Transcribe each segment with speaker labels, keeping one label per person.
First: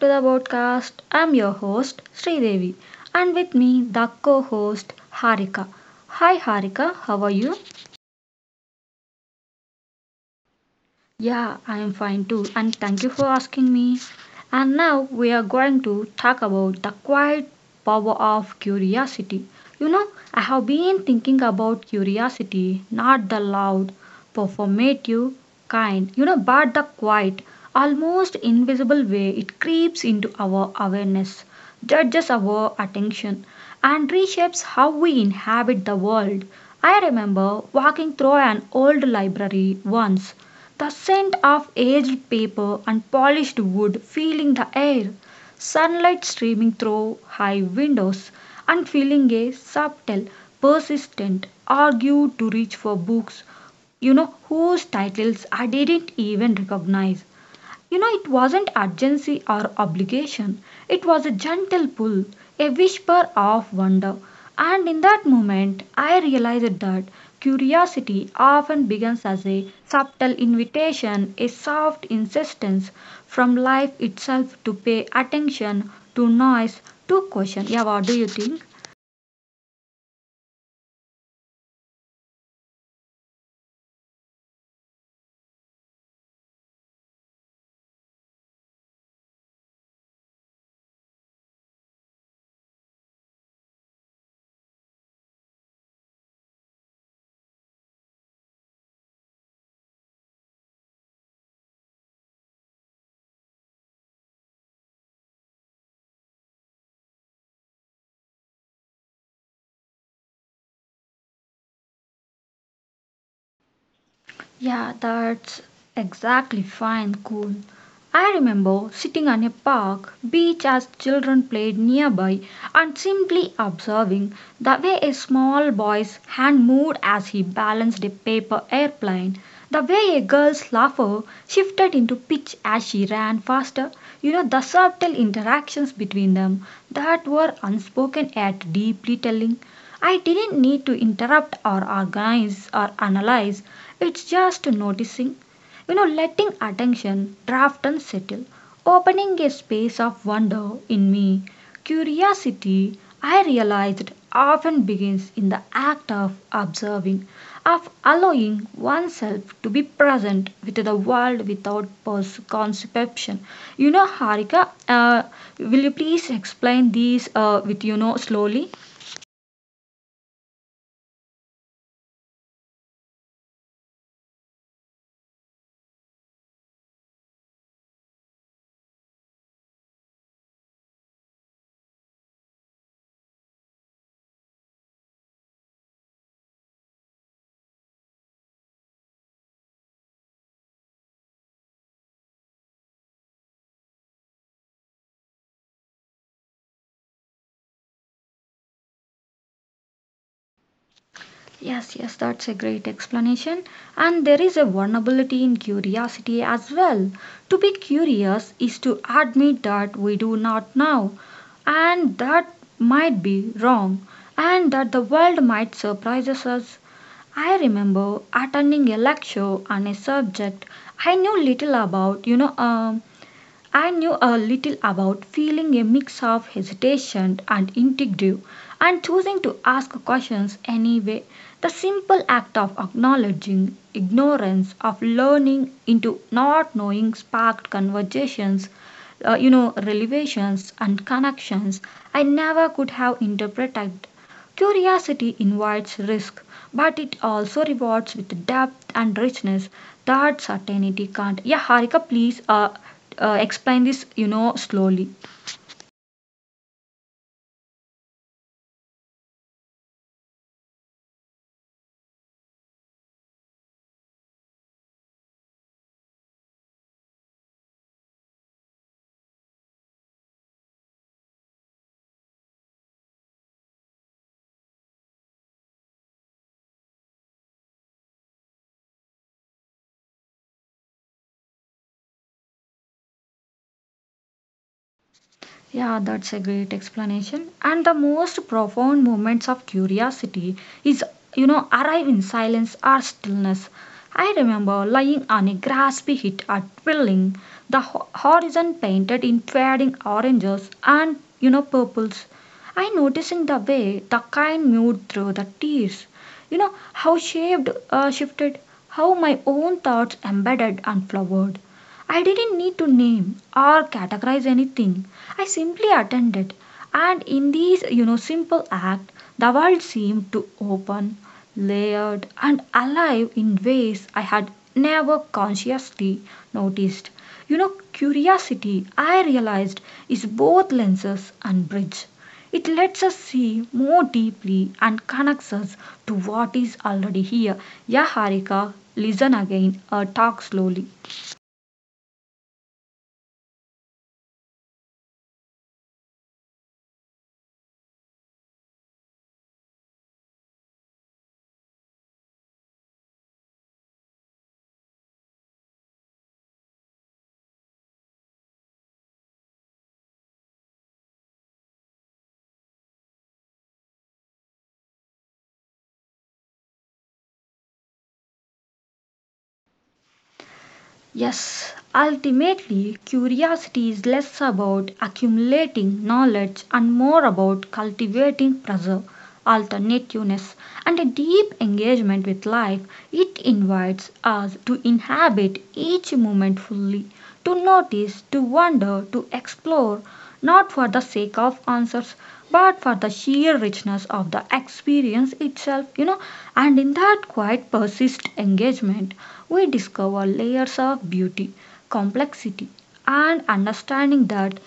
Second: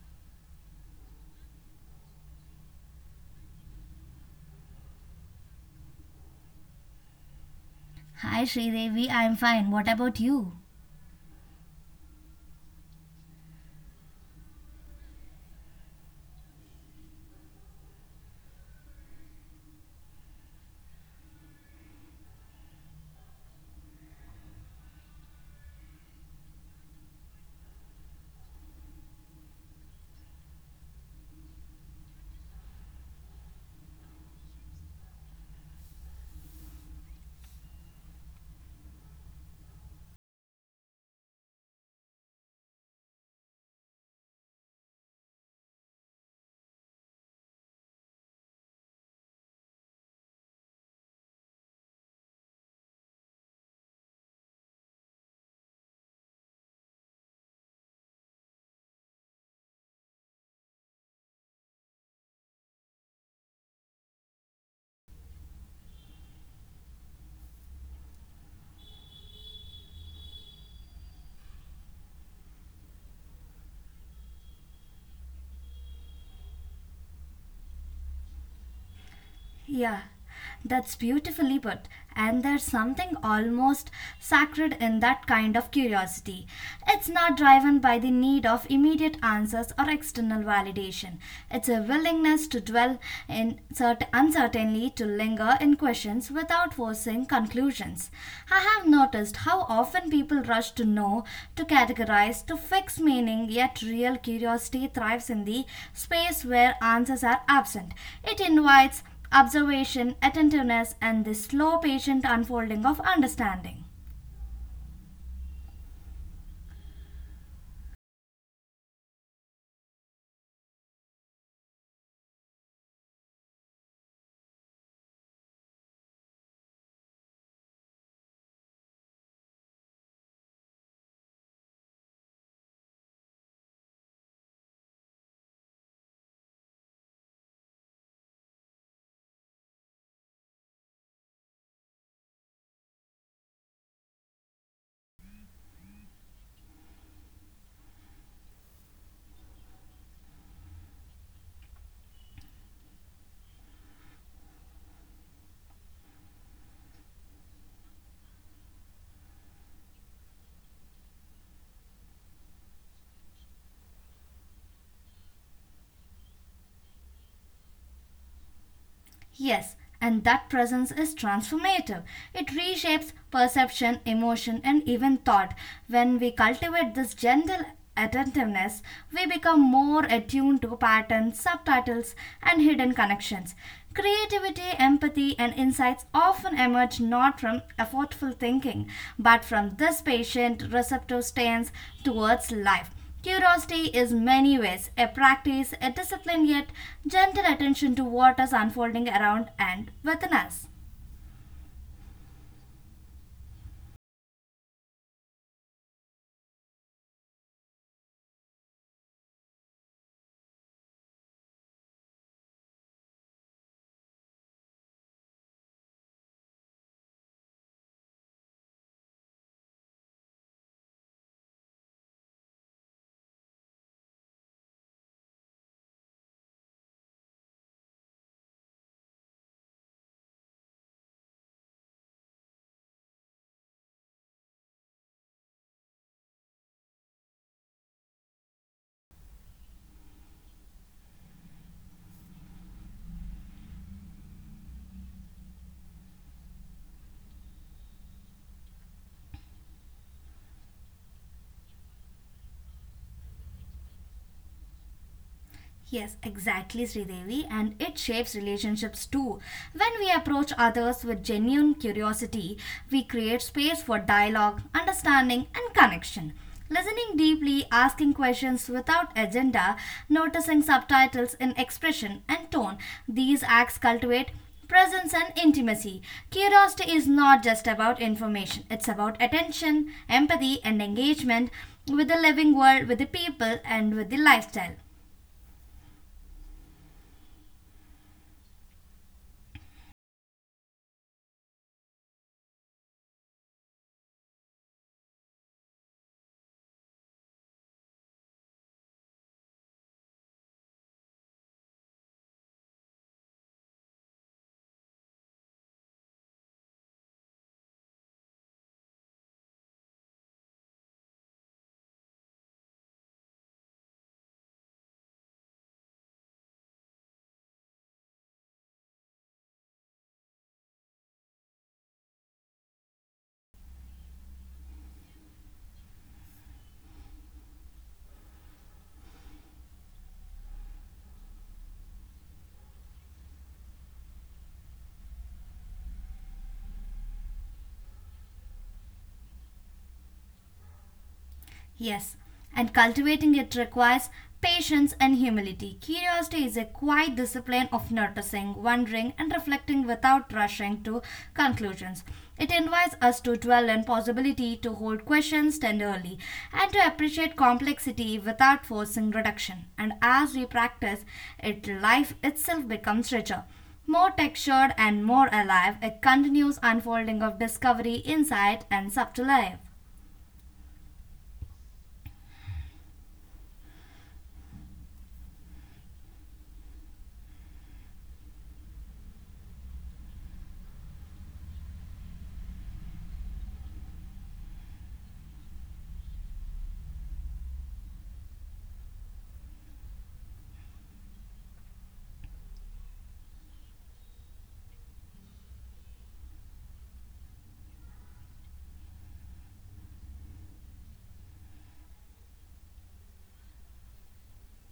Speaker 1: to the podcast. I'm your host Sridevi and with me the co-host Harika. Hi Harika, how are you?
Speaker 2: Hi Sridevi, I'm fine. What about you?
Speaker 1: Yeah, I am fine too, and thank you for asking me. And now we are going to talk about the quiet power of curiosity. You know, I have been thinking about curiosity, not the loud, performative kind, but the quiet, almost invisible way it creeps into our awareness, judges our attention, and reshapes how we inhabit the world. I remember walking through an old library once, the scent of aged paper and polished wood filling the air, sunlight streaming through high windows, and feeling a subtle, persistent urge to reach for books whose titles I didn't even recognize. It wasn't urgency or obligation, it was a gentle pull, a whisper of wonder. And in that moment, I realized that curiosity often begins as a subtle invitation, a soft insistence from life itself to pay attention, to noise, to question. Yeah, what do you think?
Speaker 2: Yeah, that's beautifully put. And there's something almost sacred in that kind of curiosity. It's not driven by the need of immediate answers or external validation. It's a willingness to dwell in uncertainly, to linger in questions without forcing conclusions. I have noticed how often people rush to know, to categorize, to fix meaning, yet real curiosity thrives in the space where answers are absent. It invites observation, attentiveness, and the slow patient unfolding of understanding.
Speaker 1: Yeah, that's exactly fine, cool. I remember sitting on a park beach as children played nearby and simply observing the way a small boy's hand moved as he balanced a paper airplane, the way a girl's laughter shifted into pitch as she ran faster. The subtle interactions between them that were unspoken yet deeply telling. I didn't need to interrupt or organize or analyze. It's just noticing, letting attention draft and settle, opening a space of wonder in me. Curiosity, I realized, often begins in the act of observing, of allowing oneself to be present with the world without preconception. You know, Harika, will you please explain these with slowly?
Speaker 2: Yes, and that presence is transformative. It reshapes perception, emotion, and even thought. When we cultivate this gentle attentiveness, we become more attuned to patterns, subtitles, and hidden connections. Creativity, empathy, and insights often emerge not from effortful thinking, but from this patient receptive stance towards life. Curiosity is many ways a practice, a discipline, yet gentle attention to what is unfolding around and within us.
Speaker 1: Yes, yes, that's a great explanation. And there is a vulnerability in curiosity as well. To be curious is to admit that we do not know, and that might be wrong, and that the world might surprise us. I remember attending a lecture on a subject I knew little about, I knew a little about feeling a mix of hesitation and intuitive, and choosing to ask questions anyway. The simple act of acknowledging ignorance, of learning into not knowing, sparked conversations, revelations and connections I never could have interpreted. Curiosity invites risk, but it also rewards with depth and richness that certainty can't. Yeah, Harika, please explain this, slowly.
Speaker 2: Yes, exactly, Sridevi, and it shapes relationships too. When we approach others with genuine curiosity, we create space for dialogue, understanding, and connection. Listening deeply, asking questions without agenda, noticing subtitles in expression and tone, these acts cultivate presence and intimacy. Curiosity is not just about information, it's about attention, empathy, and engagement with the living world, with the people, and with the lifestyle.
Speaker 1: Yeah, that's a great explanation. And the most profound moments of curiosity is, arrive in silence or stillness. I remember lying on a grassy hit at Willing, the horizon painted in fading oranges and, purples. I noticing the way the kind moved through the tears. You know, how shaped, shifted, how my own thoughts embedded and flowered. I didn't need to name or categorize anything. I simply attended. And in these, simple act, the world seemed to open, layered, and alive in ways I had never consciously noticed. You know, curiosity, I realized, is both lenses and bridge. It lets us see more deeply and connects us to what is already here. Yeah, Harika, listen again, talk slowly.
Speaker 2: Yes, and cultivating it requires patience and humility. Curiosity is a quiet discipline of noticing, wondering, and reflecting without rushing to conclusions. It invites us to dwell in possibility, to hold questions tenderly, and to appreciate complexity without forcing reduction. And as we practice it, life itself becomes richer. More textured and more alive, a continuous unfolding of discovery, insight, and subtle life.
Speaker 1: Yes, ultimately, curiosity is less about accumulating knowledge and more about cultivating preserve, alternativeness, and a deep engagement with life. It invites us to inhabit each moment fully, to notice, to wonder, to explore, not for the sake of answers but for the sheer richness of the experience itself, and in that quiet persist engagement we discover layers of beauty, complexity, and understanding that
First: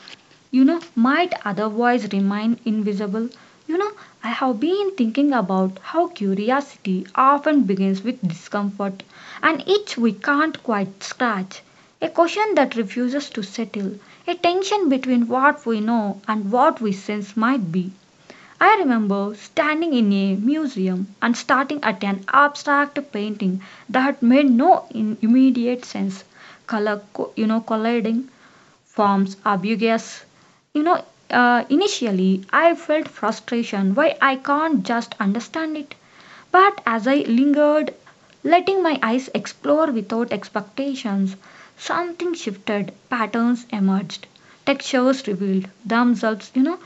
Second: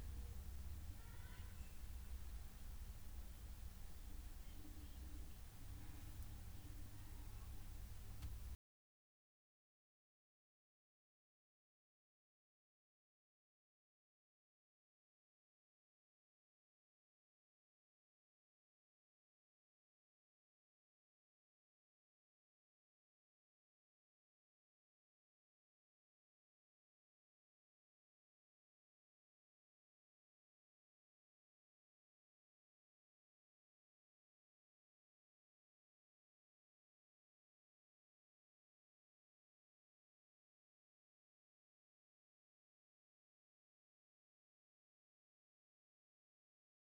Speaker 1: might otherwise remain invisible. You know, I have been thinking about how curiosity often begins with discomfort, an itch we can't quite scratch, a question that refuses to settle, a tension between what we know and what we sense might be. I remember standing in a museum and starting at an abstract painting that made no immediate sense, color co- you know colliding forms ambiguous. Initially I felt frustration, why I can't just understand it. But as I lingered, letting my eyes explore without expectations, something shifted, patterns emerged, textures revealed themselves.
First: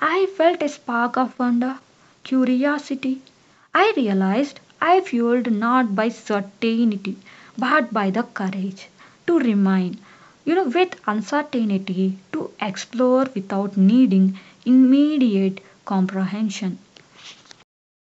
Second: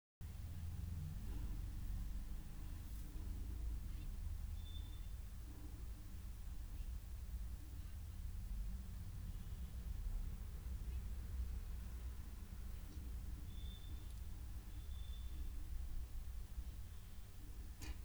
Speaker 1: I felt a spark of wonder, curiosity. I realized I fueled not by certainty but by the courage to remain, with uncertainty, to explore without needing immediate comprehension.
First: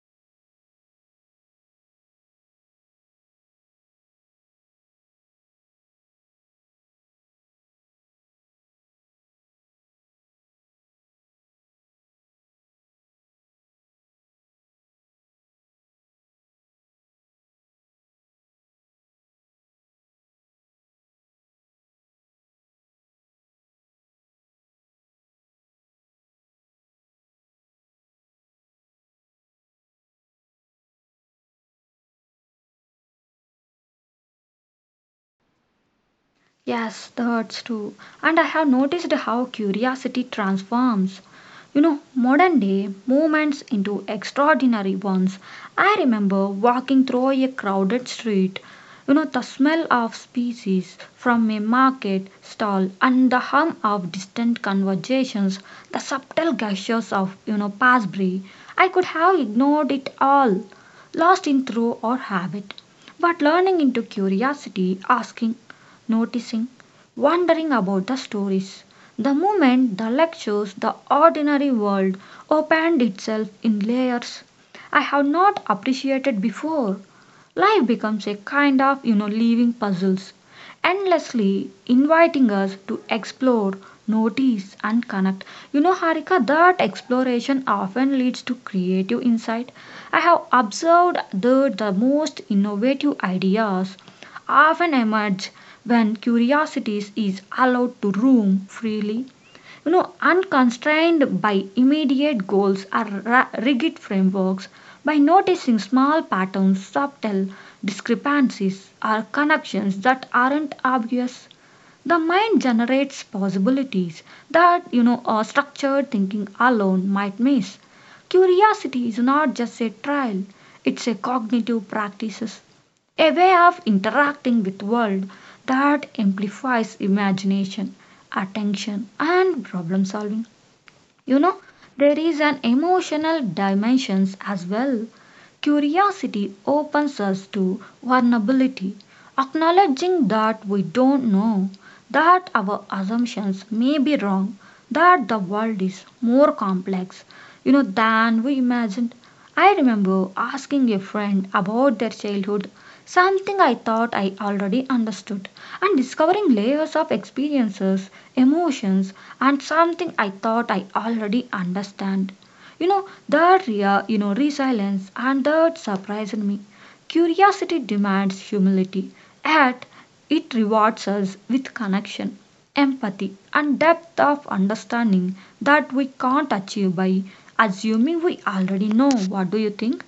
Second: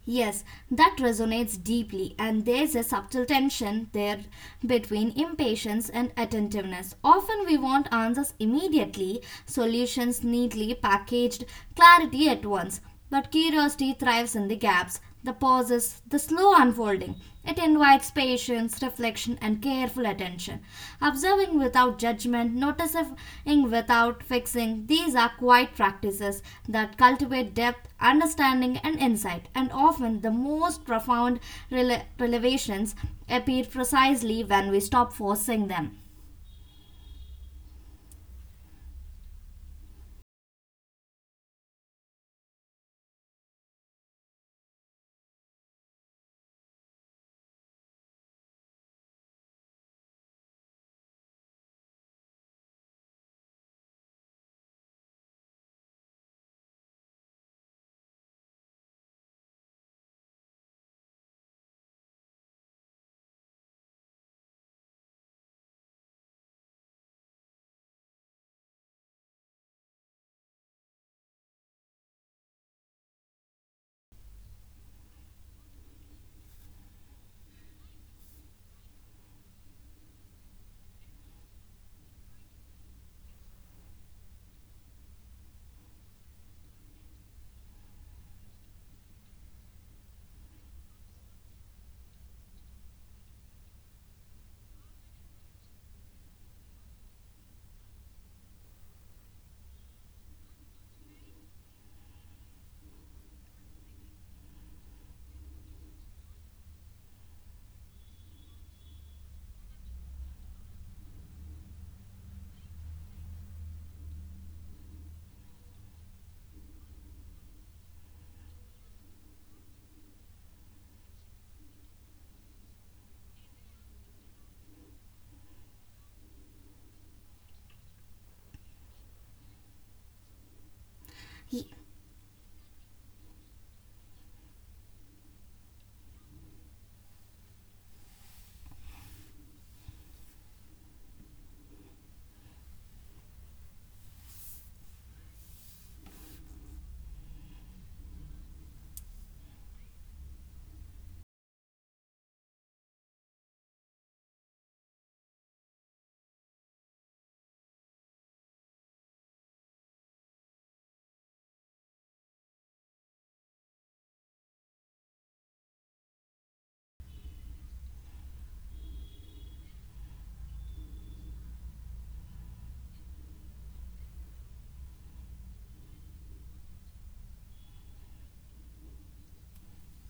Speaker 2: Yes, that resonates deeply, and there's a subtle tension there between impatience and attentiveness. Often we want answers immediately, solutions neatly packaged, clarity at once, but curiosity thrives in the gaps. The pauses, the slow unfolding, it invites patience, reflection, and careful attention. Observing without judgment, noticing without fixing, these are quiet practices that cultivate depth, understanding, and insight. And often, the most profound revelations appear precisely when we stop forcing them.
Speaker 1: Yes, that hurts too. And I have noticed how curiosity transforms, modern day moments into extraordinary ones. I remember walking through a crowded street, the smell of species from a market stall and the hum of distant conversations, the subtle gestures of passby. I could have ignored it all, lost in through or habit. But learning into curiosity, asking, noticing, wondering about the stories. The moment the lectures, the ordinary world opened itself in layers I have not appreciated before. Life becomes a kind of, living puzzles, endlessly inviting us to explore, notice, and connect. You know, Harika, that exploration often leads to creative insight. I have observed that the most innovative ideas often emerge when curiosity is allowed to roam freely, unconstrained by immediate goals or rigid frameworks. By noticing small patterns, subtle discrepancies, or connections that aren't obvious, the mind generates possibilities that structured thinking alone might miss. Curiosity is not just a trial, it's a cognitive practice, a way of interacting with world that amplifies imagination, attention, and problem solving. you know, there is an emotional dimensions as well. Curiosity opens us to vulnerability, acknowledging that we don't know, that our assumptions may be wrong, that the world is more complex, than we imagined. I remember asking a friend about their childhood, something I thought I already understood, and discovering layers of experiences, emotions, and something I thought I already understand. You know that rea- you know resilience, and that surprised me. Curiosity demands humility, yet it rewards us with connection, empathy, and depth of understanding that we can't achieve by assuming we already know. What do you think?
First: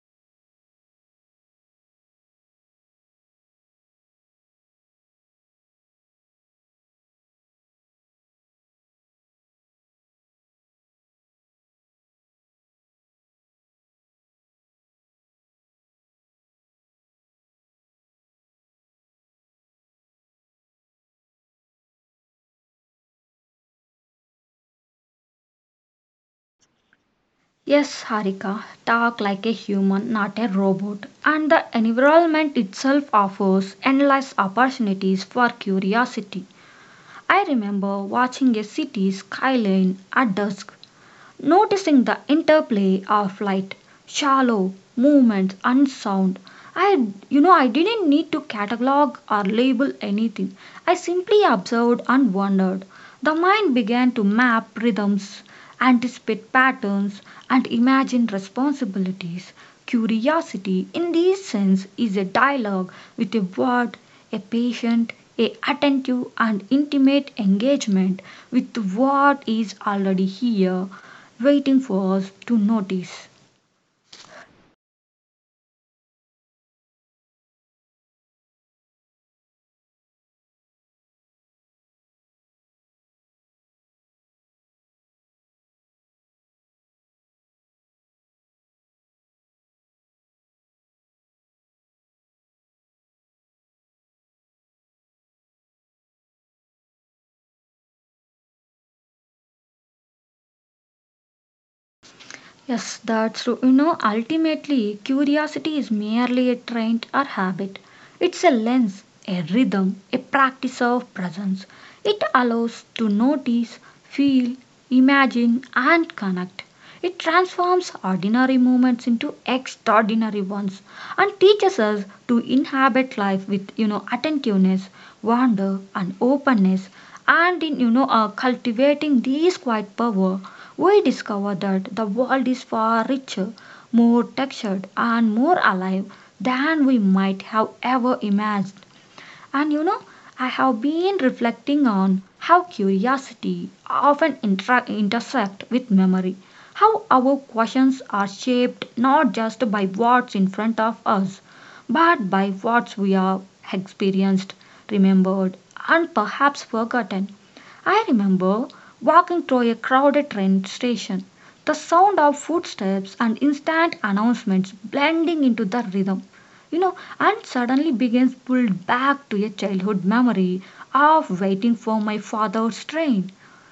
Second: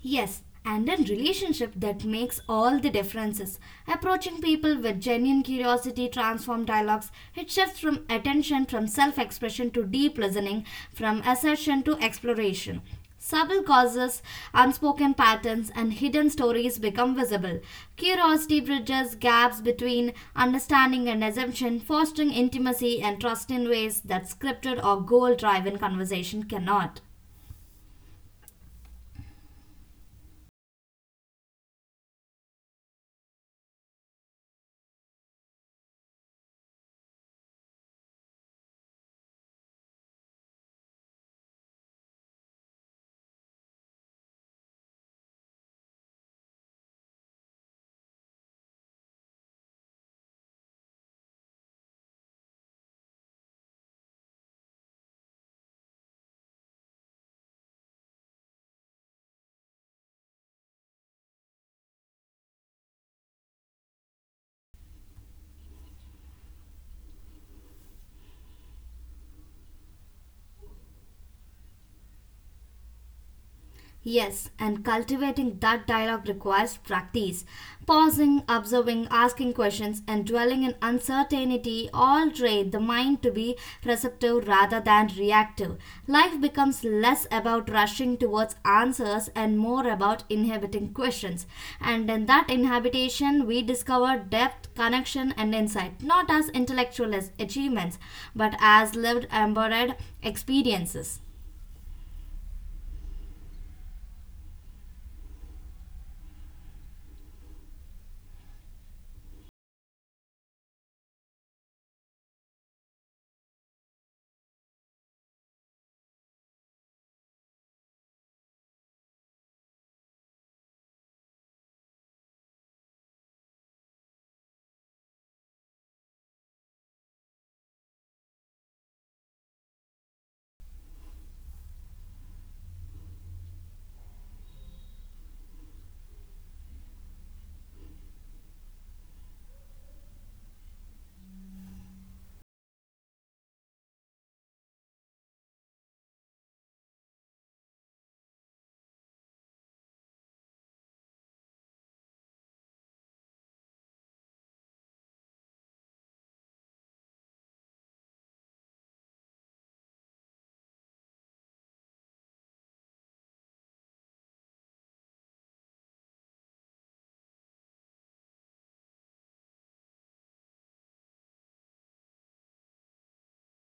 Speaker 2: Yes, and a relationship that makes all the differences. Approaching people with genuine curiosity transforms dialogues. It shifts from attention from self expression to deep listening, from assertion to exploration. Subtle causes, unspoken patterns, and hidden stories become visible. Curiosity bridges gaps between understanding and assumption, fostering intimacy and trust in ways that scripted or goal driven conversation cannot.
Speaker 1: Yes, Harika, talk like a human, not a robot. And the environment itself offers endless opportunities for curiosity. I remember watching a city skyline at dusk, noticing the interplay of light, shallow, movement, and sound. I you know I didn't need to catalog or label anything. I simply observed and wondered. The mind began to map rhythms, anticipate patterns, and imagine responsibilities. Curiosity, in this sense, is a dialogue with a word, a patient, a attentive and intimate engagement with what is already here waiting for us to notice.
Speaker 2: Yes, and cultivating that dialogue requires practice. Pausing, observing, asking questions, and dwelling in uncertainty all train the mind to be receptive rather than reactive. Life becomes less about rushing towards answers and more about inhabiting questions. And in that inhabitation, we discover depth, connection, and insight, not as intellectual achievements, but as lived, embodied experiences.
Speaker 1: Yes, that's true. You know, ultimately, curiosity is merely a trait or habit. It's a lens, a rhythm, a practice of presence. It allows to notice, feel, imagine, and connect. It transforms ordinary moments into extraordinary ones and teaches us to inhabit life with attentiveness, wonder and openness, and in cultivating these quiet power we discover that the world is far richer, more textured and more alive than we might have ever imagined. And I have been reflecting on how curiosity often intersect with memory, how our questions are shaped not just by what's in front of us, but by what we have experienced, remembered, and perhaps forgotten. I remember walking through a crowded train station, the sound of footsteps and instant announcements blending into the rhythm, and suddenly begins pulled back to a childhood memory of waiting for my father's train.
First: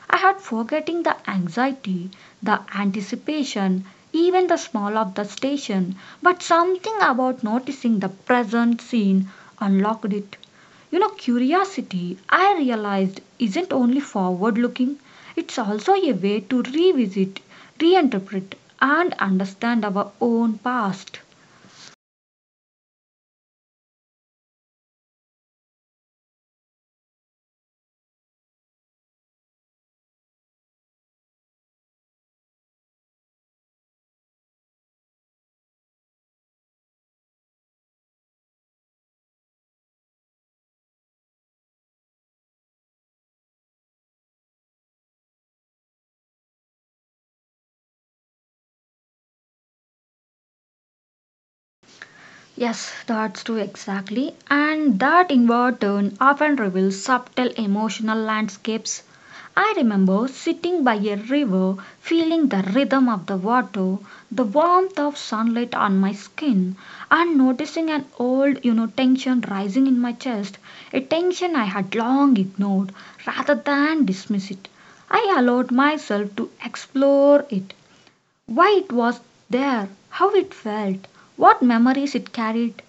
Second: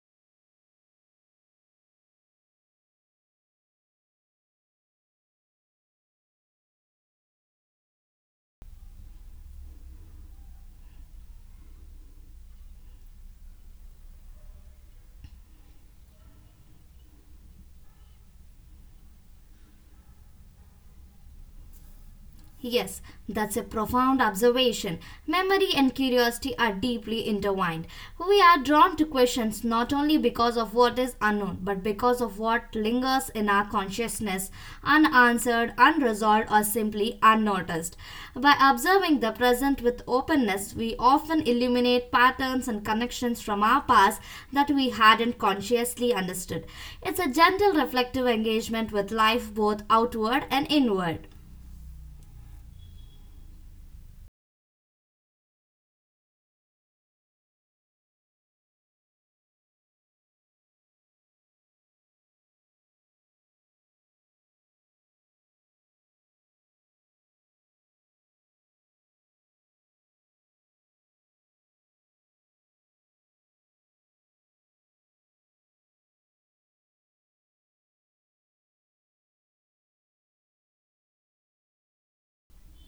Speaker 1: I had forgetting the anxiety, the anticipation, even the smell of the station, but something about noticing the present scene unlocked it. You know, curiosity, I realized, isn't only forward looking, it's also a way to revisit, reinterpret, and understand our own past.
Speaker 2: Yes, that's a profound observation. Memory and curiosity are deeply intertwined. We are drawn to questions not only because of what is unknown, but because of what lingers in our consciousness, unanswered, unresolved, or simply unnoticed. By observing the present with openness, we often illuminate patterns and connections from our past that we hadn't consciously understood. It's a gentle reflective engagement with life, both outward and inward.
Speaker 1: Yes, that's true exactly. And that in turn often reveals subtle emotional landscapes. I remember sitting by a river, feeling the rhythm of the water, the warmth of sunlight on my skin, and noticing an old, tension rising in my chest, a tension I had long ignored rather than dismiss it. I allowed myself to explore it, why it was there, how it felt, what memories it carried.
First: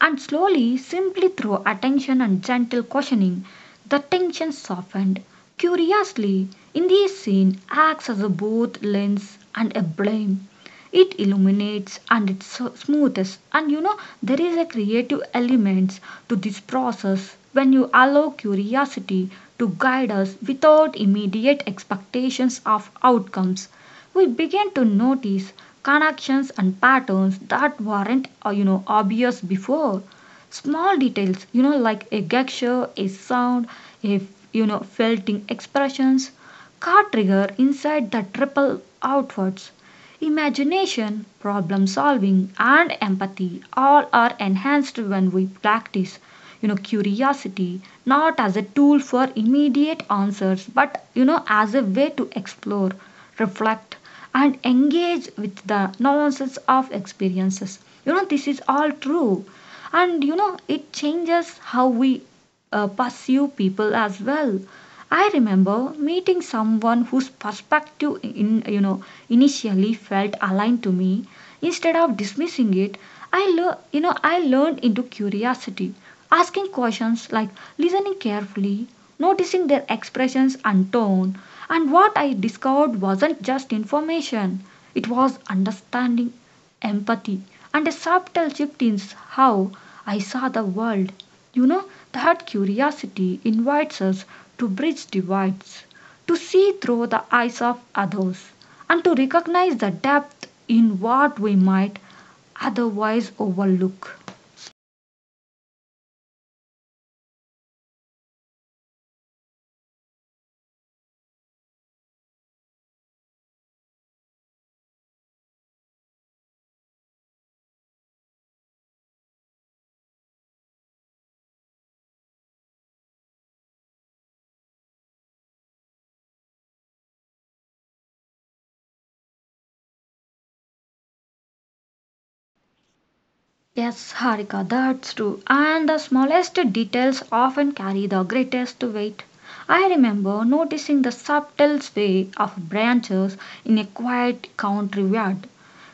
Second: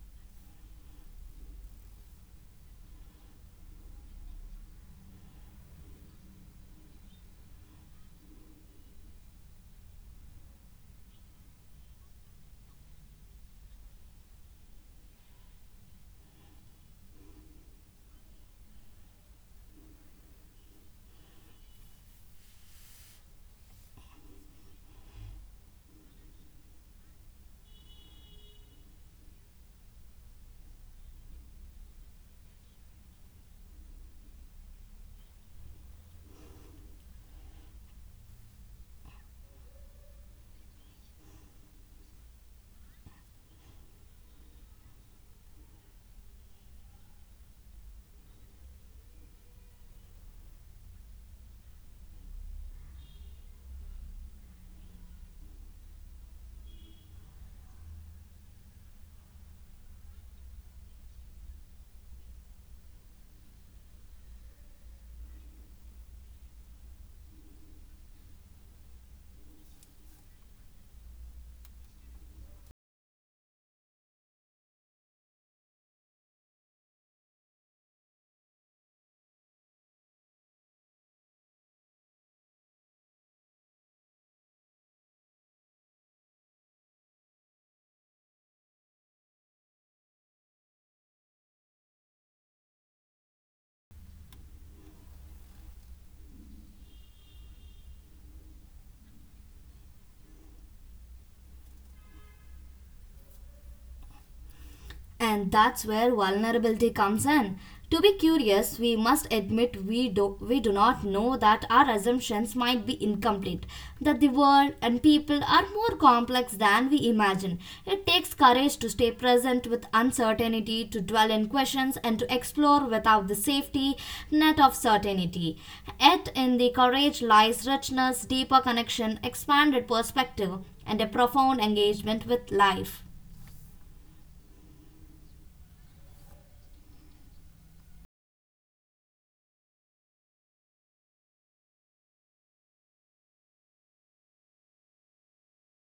Speaker 1: And slowly, simply through attention and gentle questioning, the tension softened. Curiously, in this scene acts as a both lens and a blame. It illuminates and it smooths, and there is a creative element to this process. When you allow curiosity to guide us without immediate expectations of outcomes, we begin to notice connections and patterns that weren't obvious before. Small details, like a gesture, a sound, a felting expressions car trigger inside that ripple outwards. Imagination, problem solving, and empathy all are enhanced when we practice, curiosity, not as a tool for immediate answers, but as a way to explore, reflect, and engage with the nuances of experiences. You know, this is all true. And it changes how we pursue people as well. I remember meeting someone whose perspective in, initially felt aligned to me. Instead of dismissing it, I learned into curiosity, asking questions, like listening carefully, noticing their expressions and tone. And what I discovered wasn't just information; it was understanding, empathy, and a subtle shift in how I saw the world. You know that curiosity invites us to bridge divides, to see through the eyes of others, and to recognize the depth in what we might otherwise overlook.
Speaker 2: And that's where vulnerability comes in. To be curious, we must admit we do not know that our assumptions might be incomplete, that the world and people are more complex than we imagine. It takes courage to stay present with uncertainty, to dwell in questions, and to explore without the safety net of certainty. Yet, in the courage lies richness, deeper connection, expanded perspective, and a profound engagement with life.
Speaker 1: Yes, Harika, that's true. And the smallest details often carry the greatest weight. I remember noticing the subtle sway of branches in a quiet country yard,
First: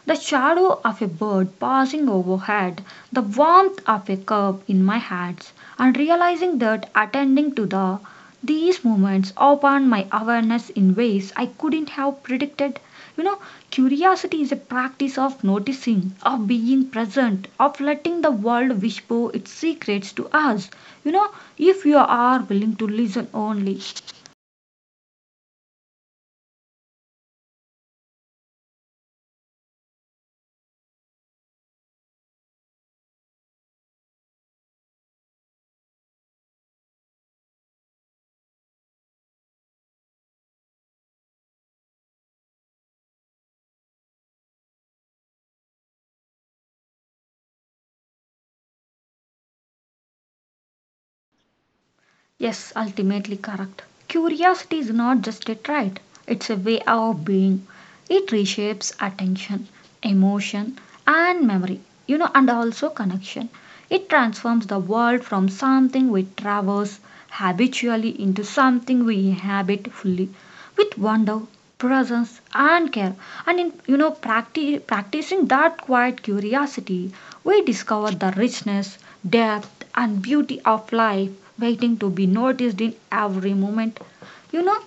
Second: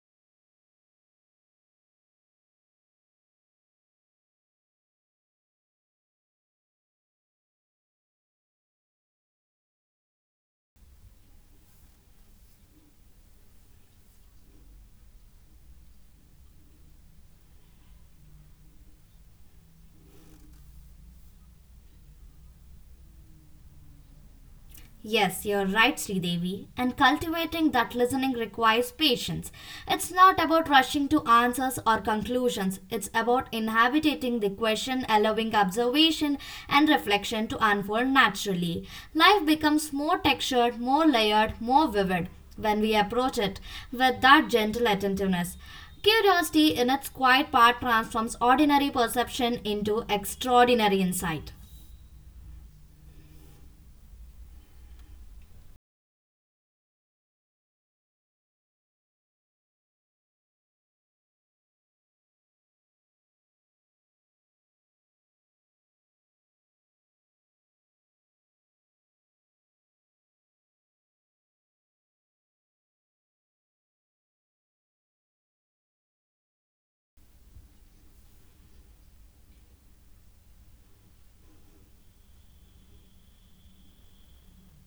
Speaker 1: the shadow of a bird passing overhead, the warmth of a cup in my hands, and realizing that attending to the these moments opened my awareness in ways I couldn't have predicted. You know, curiosity is a practice of noticing, of being present, of letting the world whisper its secrets to us. You know, if you are willing to listen only.
Speaker 2: Yes, you're right, Sridevi. And cultivating that listening requires patience. It's not about rushing to answers or conclusions, it's about inhabiting the question, allowing observation and reflection to unfold naturally. Life becomes more textured, more layered, more vivid when we approach it with that gentle attentiveness. Curiosity, in its quiet part, transforms ordinary perception into extraordinary insight.
Speaker 1: Yes, ultimately correct. Curiosity is not just a trait, it's a way of being. It reshapes attention, emotion, and memory, you know, and also connection. It transforms the world from something we traverse habitually into something we inhabit fully, with wonder, presence, and care. And in, practicing that quiet curiosity, we discover the richness, depth, and beauty of life waiting to be noticed in every moment. You know,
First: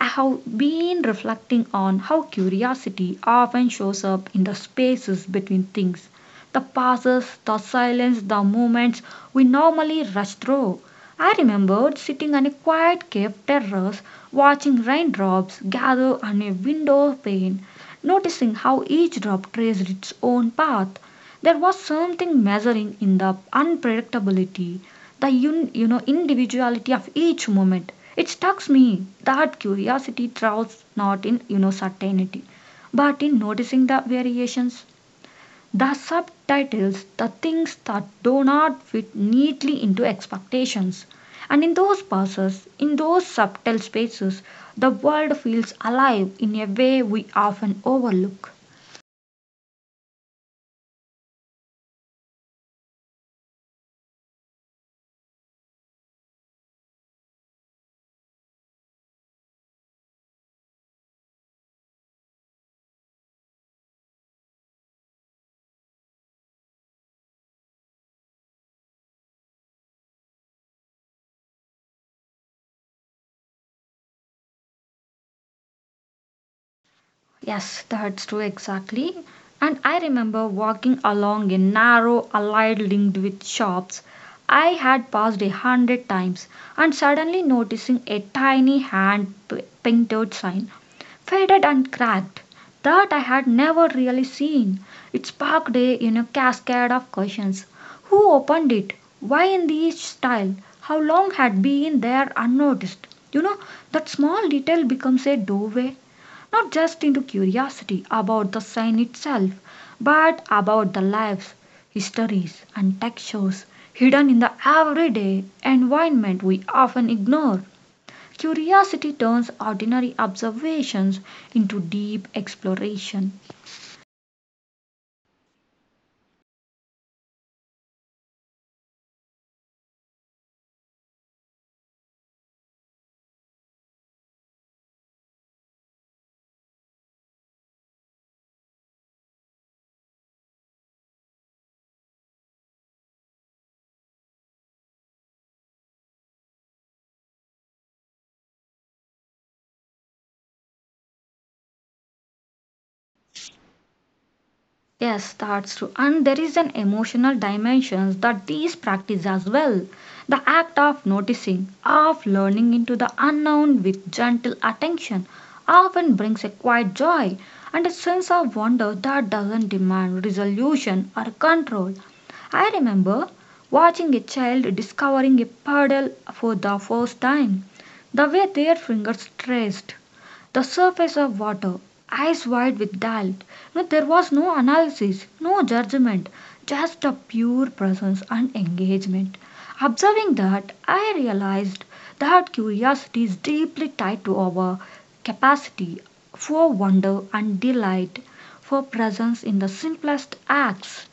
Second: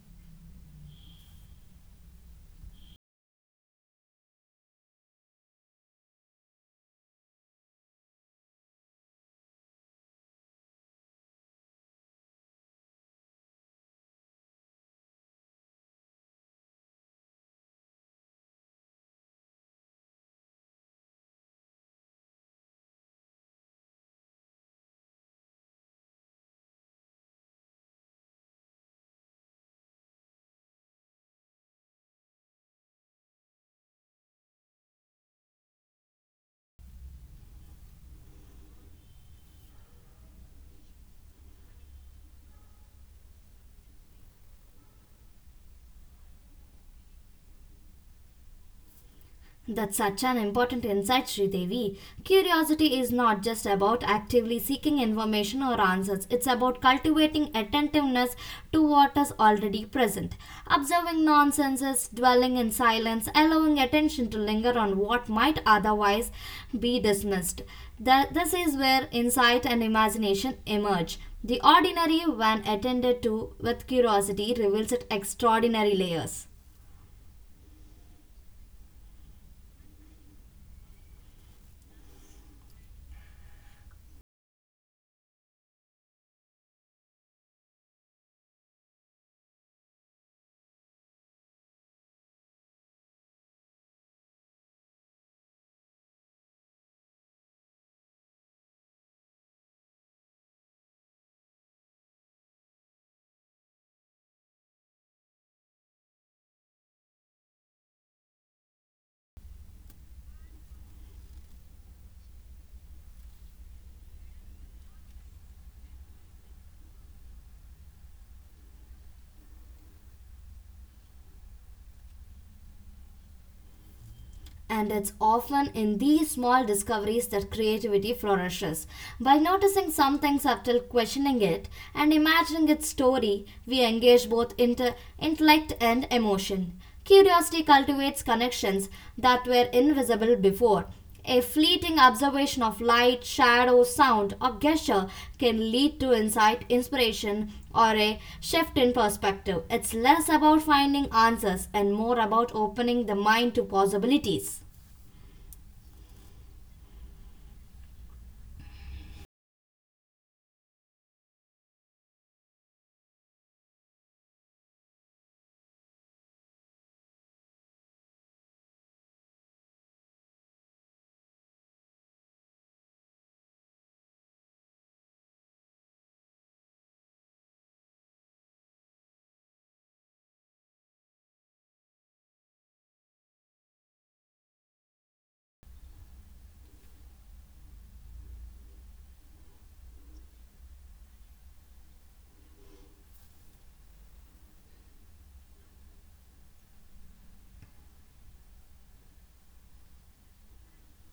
Speaker 1: I have been reflecting on how curiosity often shows up in the spaces between things, the pauses, the silence, the moments we normally rush through. I remembered sitting on a quiet cave terrace, watching raindrops gather on a window pane, noticing how each drop traced its own path. There was something measuring in the unpredictability, the un, you know individuality of each moment. It struck me that curiosity thrives not in, certainty, but in noticing the variations. The subtitles, the things that do not fit neatly into expectations. And in those pauses, in those subtle spaces, the world feels alive in a way we often overlook.
Speaker 2: That's such an important insight, Sridevi. Curiosity is not just about actively seeking information or answers, it's about cultivating attentiveness to what is already present. Observing nonsenses, dwelling in silence, allowing attention to linger on what might otherwise be dismissed. This is where insight and imagination emerge. The ordinary, when attended to with curiosity, reveals its extraordinary layers.
Speaker 1: Yes, that's true, exactly. And I remember walking along a narrow alley linked with shops I had passed a hundred times, and suddenly noticing a tiny hand painted sign, faded and cracked, that I had never really seen. It sparked a, cascade of questions. Who opened it? Why in this style? How long had been there unnoticed? You know, that small detail becomes a doorway, not just into curiosity about the sign itself, but about the lives, histories, and textures hidden in the everyday environment we often ignore. Curiosity turns ordinary observations into deep exploration.
Speaker 2: And it's often in these small discoveries that creativity flourishes. By noticing something subtle, questioning it, and imagining its story, we engage both intellect and emotion. Curiosity cultivates connections that were invisible before, a fleeting observation of light, shadow, sound, or gesture can lead to insight, inspiration, or a shift in perspective. It's less about finding answers and more about opening the mind to possibilities.
Speaker 1: Yes, that's true. And there is an emotional dimension that these practice as well. The act of noticing, of learning into the unknown with gentle attention, often brings a quiet joy and a sense of wonder that doesn't demand resolution or control. I remember watching a child discovering a puddle for the first time. The way their fingers traced the surface of water, eyes wide with doubt, no, there was no analysis, no judgment, just a pure presence and engagement. Observing that, I realized that curiosity is deeply tied to our capacity for wonder and delight, for presence in the simplest acts.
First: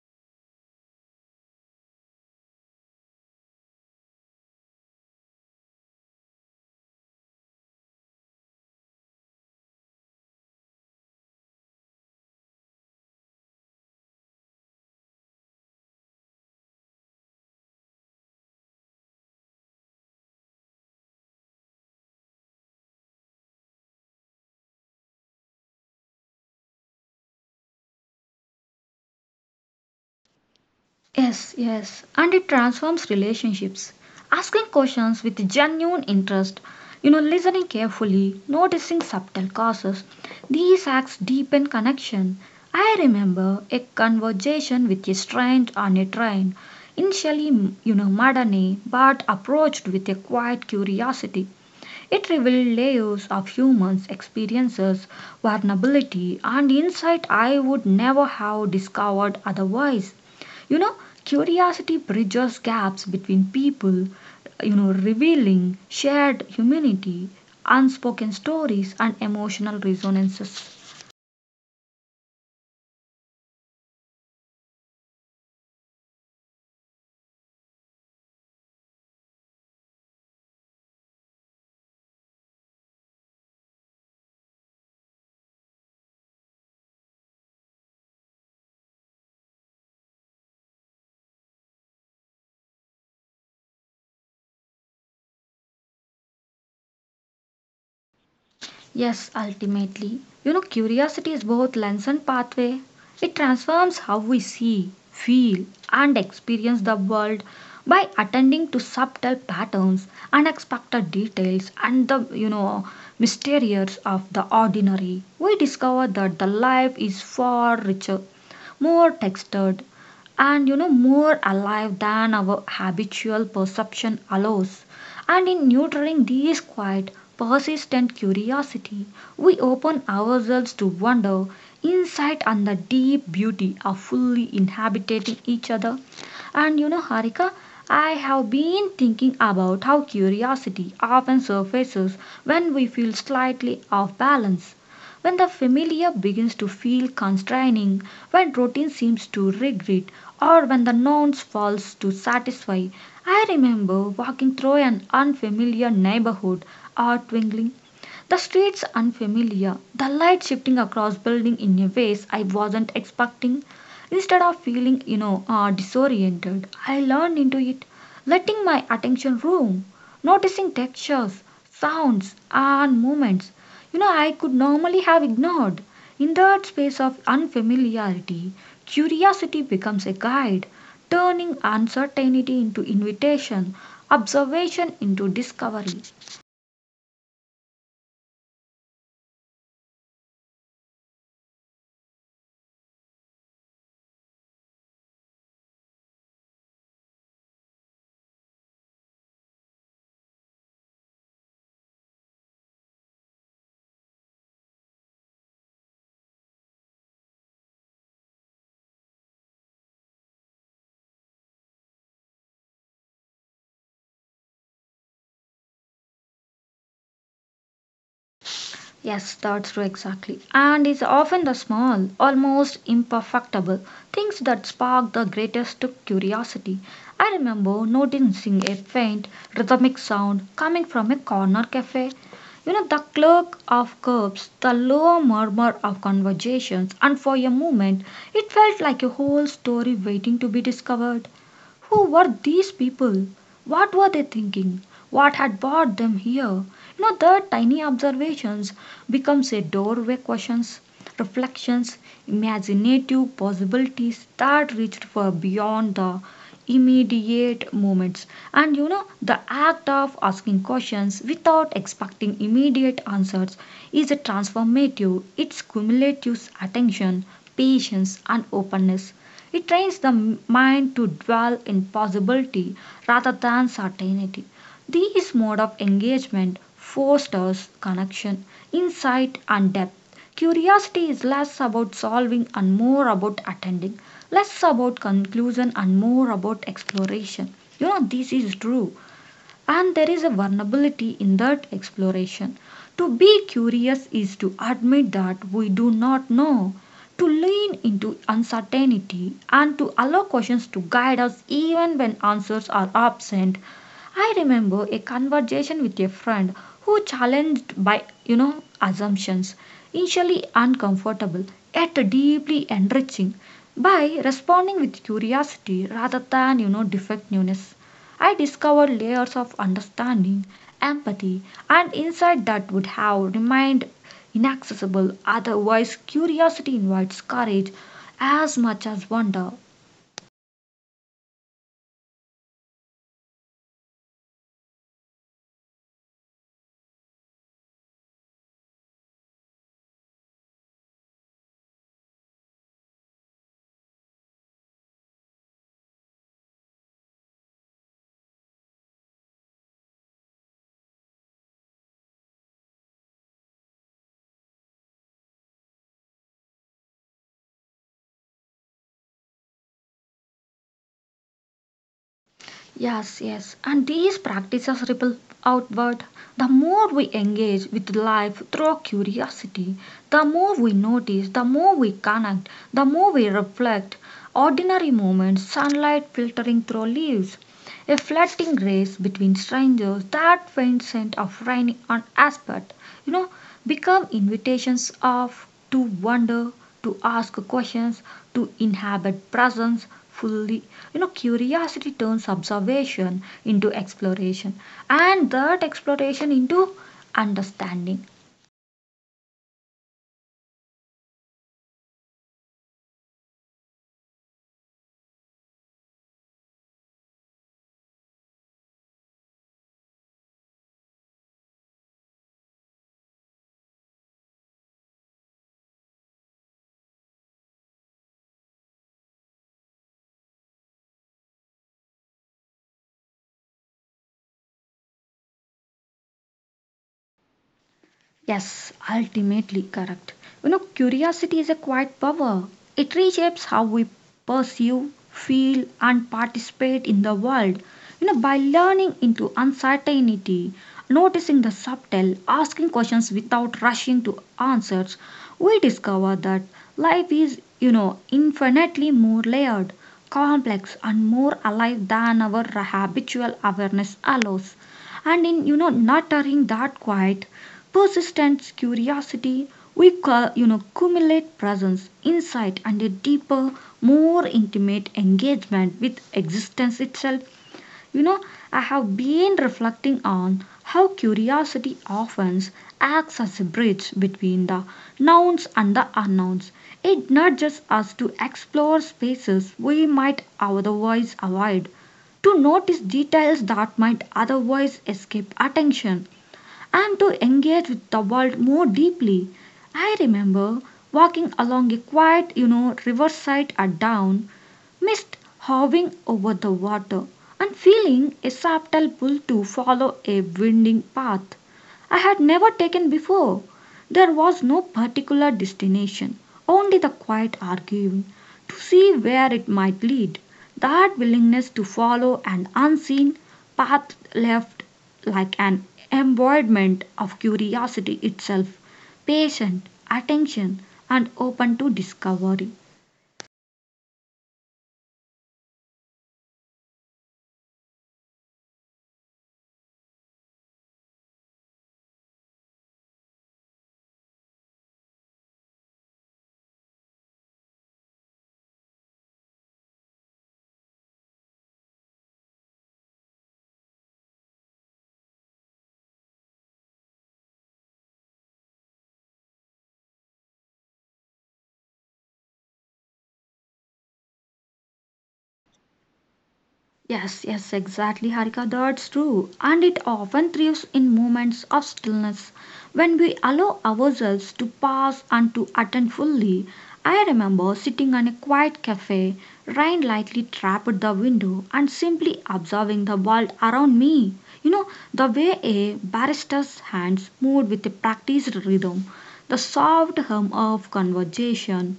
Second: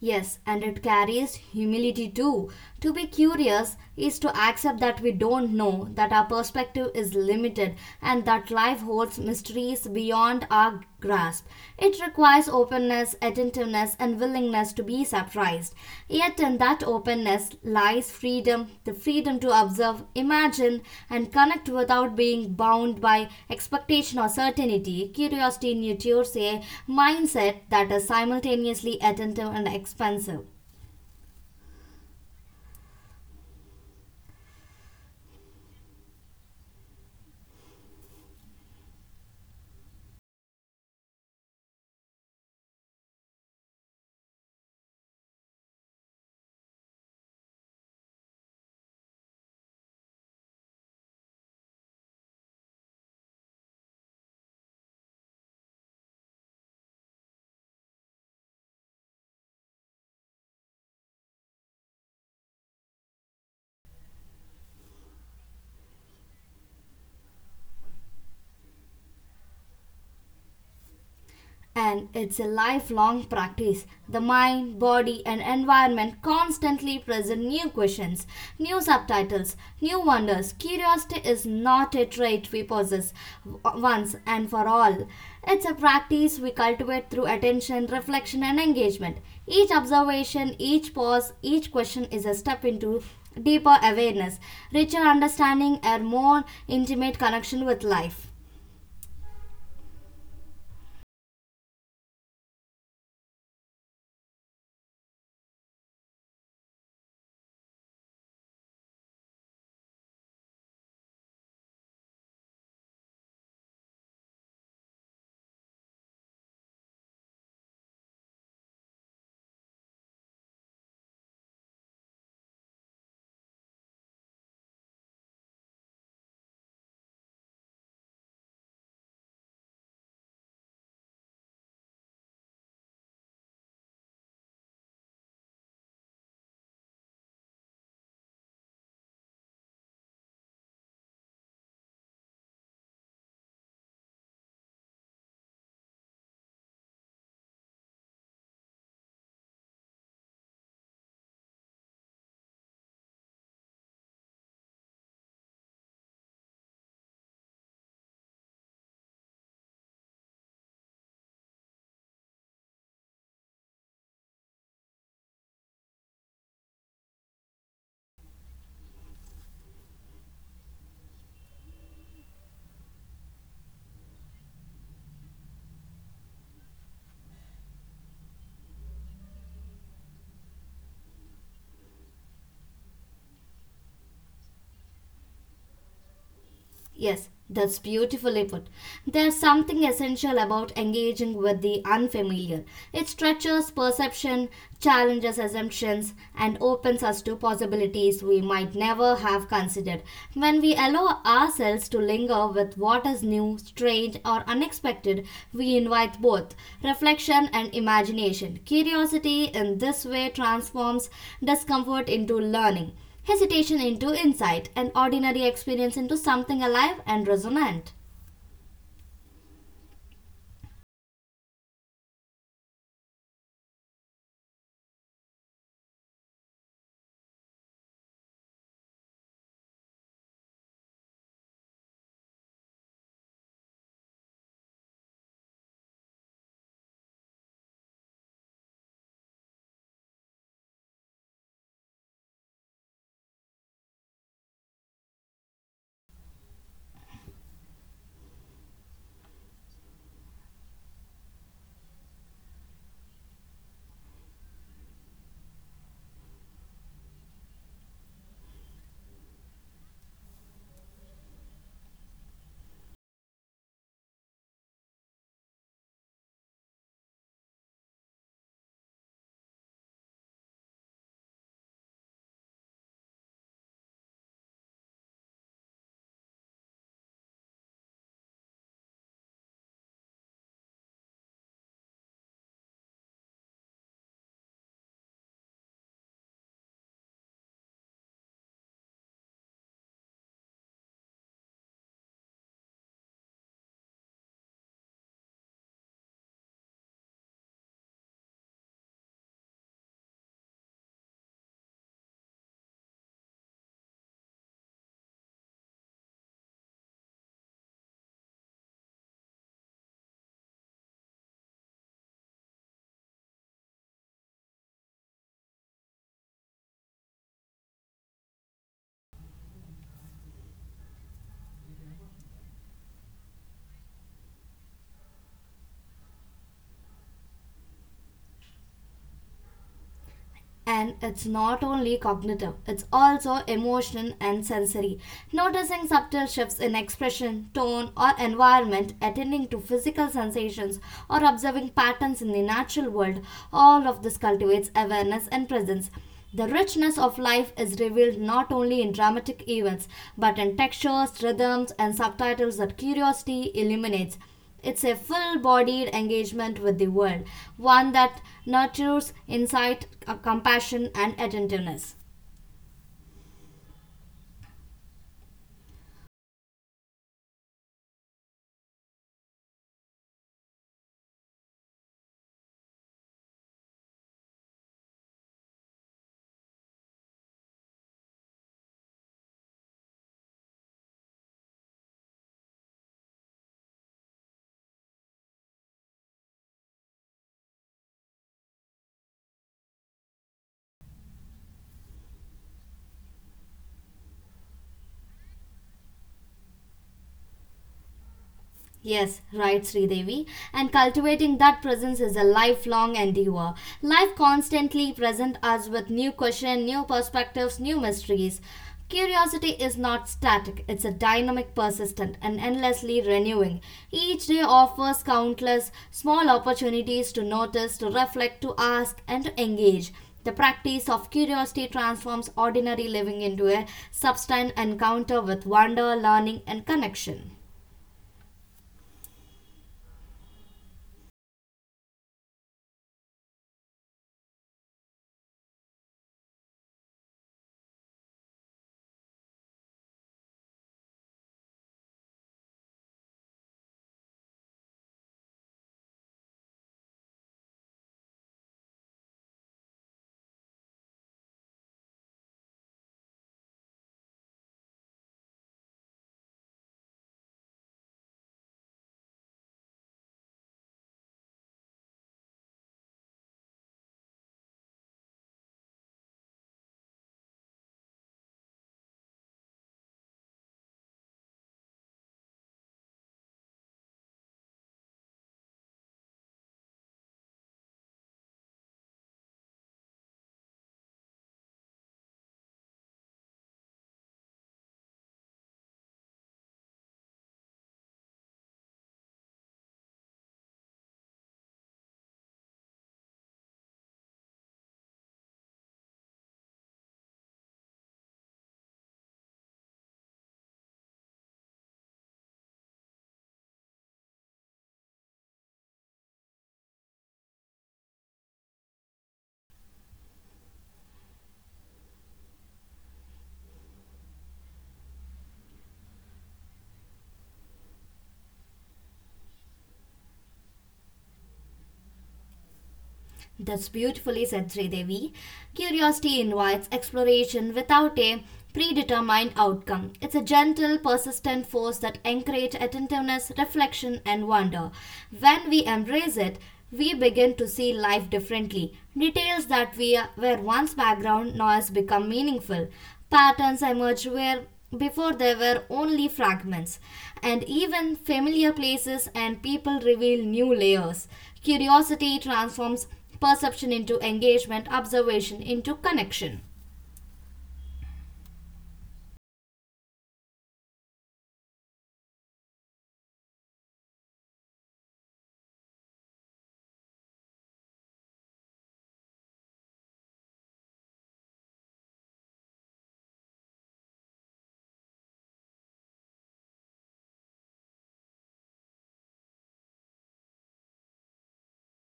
Speaker 2: Yes, and it carries humility too. To be curious is to accept that we don't know, that our perspective is limited, and that life holds mysteries beyond our grasp. It requires openness, attentiveness, and willingness to be surprised. Yet in that openness lies freedom the freedom to observe, imagine, and connect without being bound by expectation or certainty. Curiosity nurtures a mindset that is simultaneously attentive and expansive.
Speaker 1: Yes, yes, and it transforms relationships. Asking questions with genuine interest, listening carefully, noticing subtle causes, these acts deepen connection. I remember a conversation with a stranger on a train, initially, maddening, but approached with a quiet curiosity. It revealed layers of humans' experiences, vulnerability, and insight I would never have discovered otherwise. You know, curiosity bridges gaps between people, revealing shared humanity, unspoken stories, and emotional resonances.
Speaker 2: And it's a lifelong practice. The mind, body, and environment constantly present new questions, new subtitles, new wonders. Curiosity is not a trait we possess once and for all. It's a practice we cultivate through attention, reflection, and engagement. Each observation, each pause, each question is a step into deeper awareness, richer understanding, and more intimate connection with life.
Speaker 1: Yes, ultimately. You know, curiosity is both lens and pathway. It transforms how we see, feel, and experience the world by attending to subtle patterns, unexpected details, and the, mysterious of the ordinary. We discover that the life is far richer, more textured, and more alive than our habitual perception allows. And in nurturing this quiet, persistent curiosity, we open ourselves to wonder, insight, and the deep beauty of fully inhabiting each other. And, Harika, I have been thinking about how curiosity often surfaces when we feel slightly off balance, when the familiar begins to feel constraining, when routine seems to regret, or when the nouns falls to satisfy. I remember walking through an unfamiliar neighborhood, art twinkling, the streets unfamiliar, the light shifting across building in a ways I wasn't expecting. Instead of feeling, disoriented, I learned into it, letting my attention roam, noticing textures, sounds, and movements I could normally have ignored. In that space of unfamiliarity, curiosity becomes a guide, turning uncertainty into invitation, observation into discovery.
Speaker 2: Yes, that's beautifully put. There's something essential about engaging with the unfamiliar. It stretches perception, challenges assumptions, and opens us to possibilities we might never have considered. When we allow ourselves to linger with what is new, strange, or unexpected, we invite both reflection and imagination. Curiosity in this way transforms discomfort into learning hesitation into insight, an ordinary experience into something alive and resonant.
Speaker 1: Yes, that's true, exactly. And it's often the small, almost imperfectible things that spark the greatest curiosity. I remember noticing a faint rhythmic sound coming from a corner cafe. You know, the clerk of curbs, the low murmur of conversations, and for a moment it felt like a whole story waiting to be discovered. Who were these people? What were they thinking? What had brought them here? You know, their tiny observations becomes a doorway questions, reflections, imaginative possibilities that reached far beyond the immediate moments. And, the act of asking questions without expecting immediate answers is a transformative. It's cumulative attention, patience, and openness. It trains the mind to dwell in possibility rather than certainty. This mode of engagement fosters connection, insight, and depth. Curiosity is less about solving and more about attending, less about conclusion and more about exploration. You know, this is true, and there is a vulnerability in that exploration. To be curious is to admit that we do not know, to lean into uncertainty, and to allow questions to guide us even when answers are absent. I remember a conversation with a friend who challenged by assumptions, initially uncomfortable, yet deeply enriching. By responding with curiosity rather than defectiveness, I discovered layers of understanding, empathy, and insight that would have remained inaccessible otherwise. Curiosity invites courage as much as wonder.
Speaker 2: And it's not only cognitive, it's also emotional and sensory. Noticing subtle shifts in expression, tone, or environment, attending to physical sensations, or observing patterns in the natural world, all of this cultivates awareness and presence. The richness of life is revealed not only in dramatic events, but in textures, rhythms, and subtitles that curiosity illuminates. It's a full bodied engagement with the world, one that nurtures insight, compassion, and attentiveness.
Speaker 1: Yes, yes. And these practices ripple outward. The more we engage with life through curiosity, the more we notice, the more we connect, the more we reflect. Ordinary moments, sunlight filtering through leaves, a flirting grace between strangers, that faint scent of rain on asphalt, you know become invitations of to wonder, to ask questions, to inhabit presence fully. You know, curiosity turns observation into exploration, and that exploration into understanding.
Speaker 2: Yes, right, Sridevi. And cultivating that presence is a lifelong endeavor. Life constantly presents us with new questions, new perspectives, new mysteries. Curiosity is not static, it's a dynamic, persistent, and endlessly renewing. Each day offers countless small opportunities to notice, to reflect, to ask, and to engage. The practice of curiosity transforms ordinary living into a sustained encounter with wonder, learning, and connection.
Speaker 1: Yes, ultimately correct. You know, curiosity is a quiet power. It reshapes how we perceive, feel, and participate in the world. You know, by learning into uncertainty, noticing the subtle, asking questions without rushing to answers, we discover that life is, infinitely more layered, complex, and more alive than our habitual awareness allows. And in, nurturing that quiet, persistent curiosity, we call, accumulate presence, insight, and a deeper, more intimate engagement with existence itself. You know, I have been reflecting on how curiosity often acts as a bridge between the nouns and the unknowns. It nudges us to explore spaces we might otherwise avoid, to notice details that might otherwise escape attention, and to engage with the world more deeply. I remember walking along a quiet, riverside at dawn, mist hovering over the water, and feeling a subtle pull to follow a winding path I had never taken before. There was no particular destination, only the quiet arguing to see where it might lead. That willingness to follow an unseen path left like an embodiment of curiosity itself, patient, attention, and open to discovery.
Speaker 2: That's beautifully said, Sridevi. Curiosity invites exploration without a predetermined outcome. It's a gentle, persistent force that encourages attentiveness, reflection, and wonder. When we embrace it, we begin to see life differently. Details that we were once background noise become meaningful. Patterns emerge where before there were only fragments, and even familiar places and people reveal new layers. Curiosity transforms perception into engagement, observation into connection.
Speaker 1: Yes, yes, exactly, Harika. That's true. And it often thrives in moments of stillness, when we allow ourselves to pause and to attend fully. I remember sitting in a quiet cafe, rain lightly trapped the window, and simply observing the world around me. You know, the way a barrister's hands moved with a practiced rhythm, the soft hum of conversation,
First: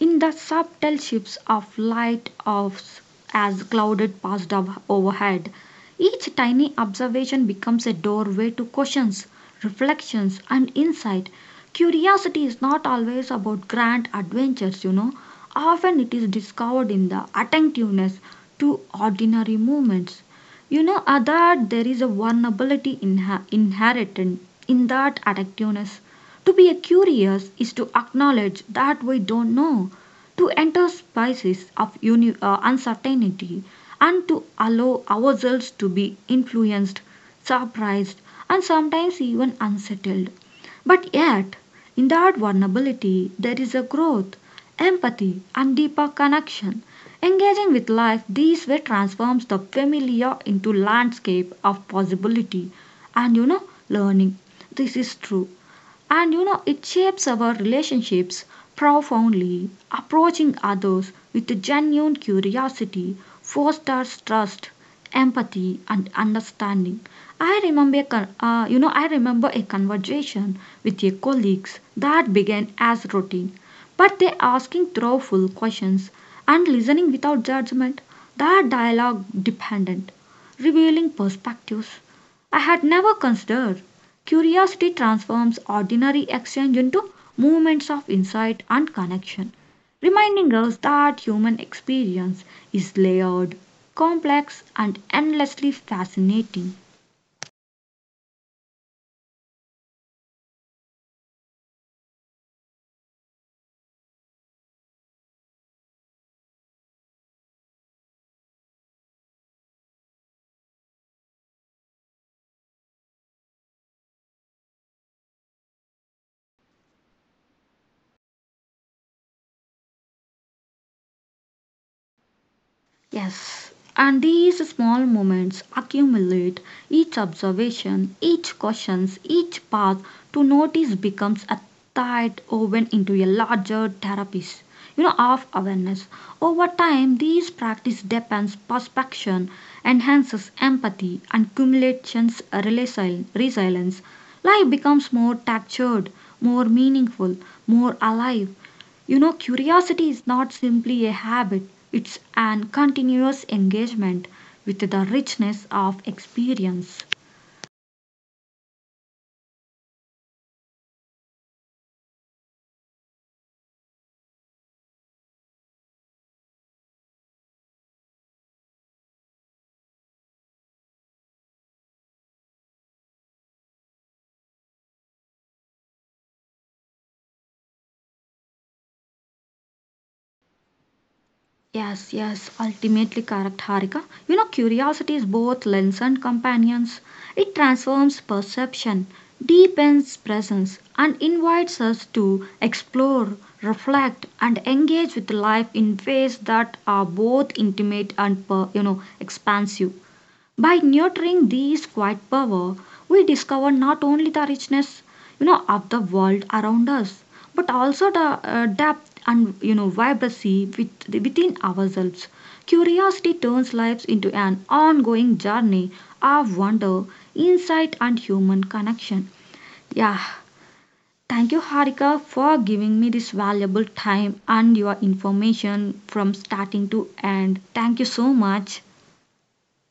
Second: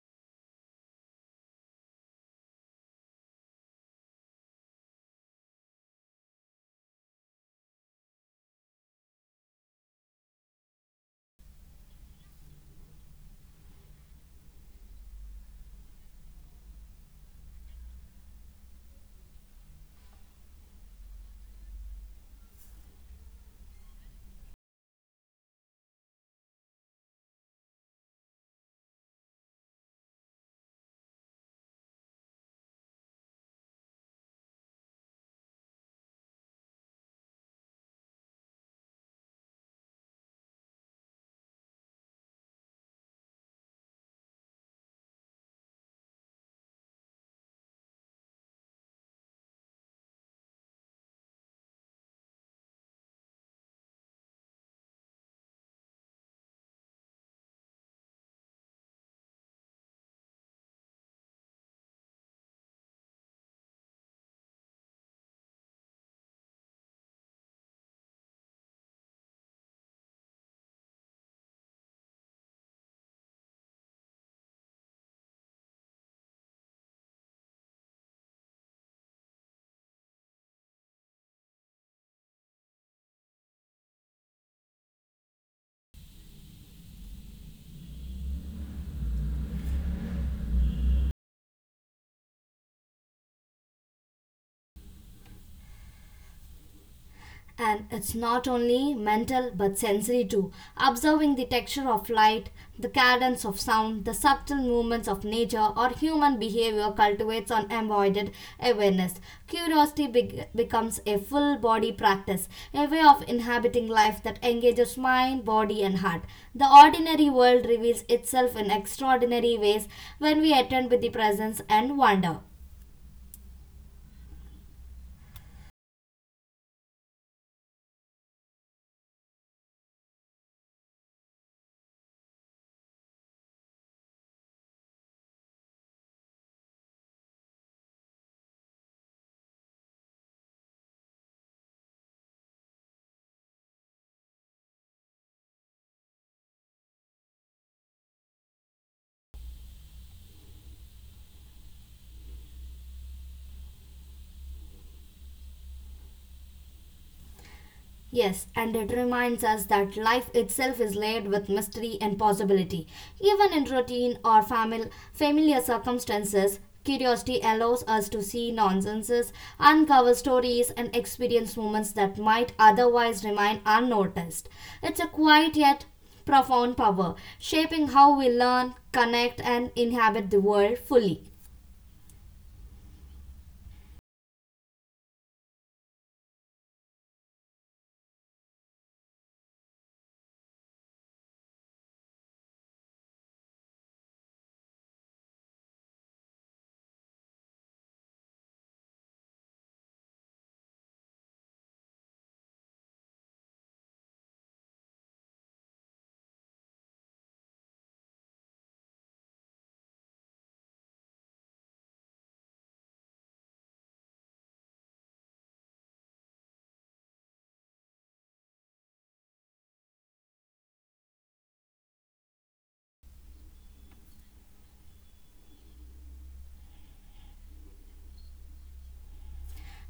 Speaker 1: in the subtle shifts of light of as clouded passed up overhead. Each tiny observation becomes a doorway to questions, reflections, and insight. Curiosity is not always about grand adventures, you know. Often it is discovered in the attentiveness to ordinary moments. That there is a vulnerability inherent in that attentiveness. To be curious is to acknowledge that we don't know, to enter spaces of uncertainty, and to allow ourselves to be influenced, surprised, and sometimes even unsettled. But yet, in that vulnerability, there is a growth, empathy, and deeper connection. Engaging with life this way transforms the familiar into landscape of possibility and, learning. This is true. And, it shapes our relationships profoundly. Approaching others with a genuine curiosity fosters trust, empathy, and understanding. I remember a conversation with a colleagues that began as routine, but they asking thoughtful questions and listening without judgment. That dialogue dependent, revealing perspectives I had never considered. Curiosity transforms ordinary exchange into movements of insight and connection, reminding us that human experience is layered, complex, and endlessly fascinating.
Speaker 2: And it's not only mental but sensory too. Observing the texture of light, the cadence of sound, the subtle movements of nature or human behavior cultivates unavoided awareness. Curiosity becomes a full body practice, a way of inhabiting life that engages mind, body, and heart. The ordinary world reveals itself in extraordinary ways when we attend with the presence and wonder.
Speaker 1: Yes, and these small moments accumulate. Each observation, each question, each path to notice becomes a tight woven into a larger therapist, of awareness. Over time, these practice depends perception, enhances empathy, and cumulations resilience. Life becomes more textured, more meaningful, more alive. You know, curiosity is not simply a habit, it's an continuous engagement with the richness of experience.
Speaker 2: Yes, and it reminds us that life itself is laid with mystery and possibility. Even in routine or familiar circumstances, curiosity allows us to see nonsenses, uncover stories, and experience moments that might otherwise remain unnoticed. It's a quiet yet profound power, shaping how we learn, connect, and inhabit the world fully.
Speaker 1: Yes, yes, ultimately correct, Harika. You know, curiosity is both lens and companions. It transforms perception, deepens presence, and invites us to explore, reflect, and engage with life in ways that are both intimate and, expansive. By nurturing these quiet power, we discover not only the richness, of the world around us, but also the depth and vibrancy within ourselves. Curiosity turns lives into an ongoing journey of wonder, insight, and human connection. Yeah, thank you, Harika, for giving me this valuable time and your information from starting to end. Thank you so much.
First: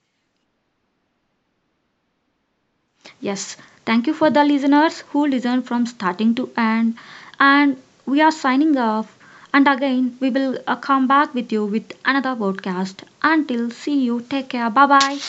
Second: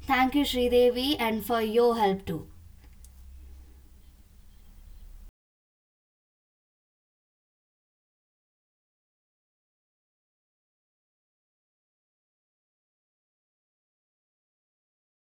Speaker 2: Thank you, Sridevi, and for your help too.
Speaker 1: Yes, thank you for the listeners who listen from starting to end. And we are signing off. And again, we will come back with you with another podcast. Until see you, take care. Bye bye.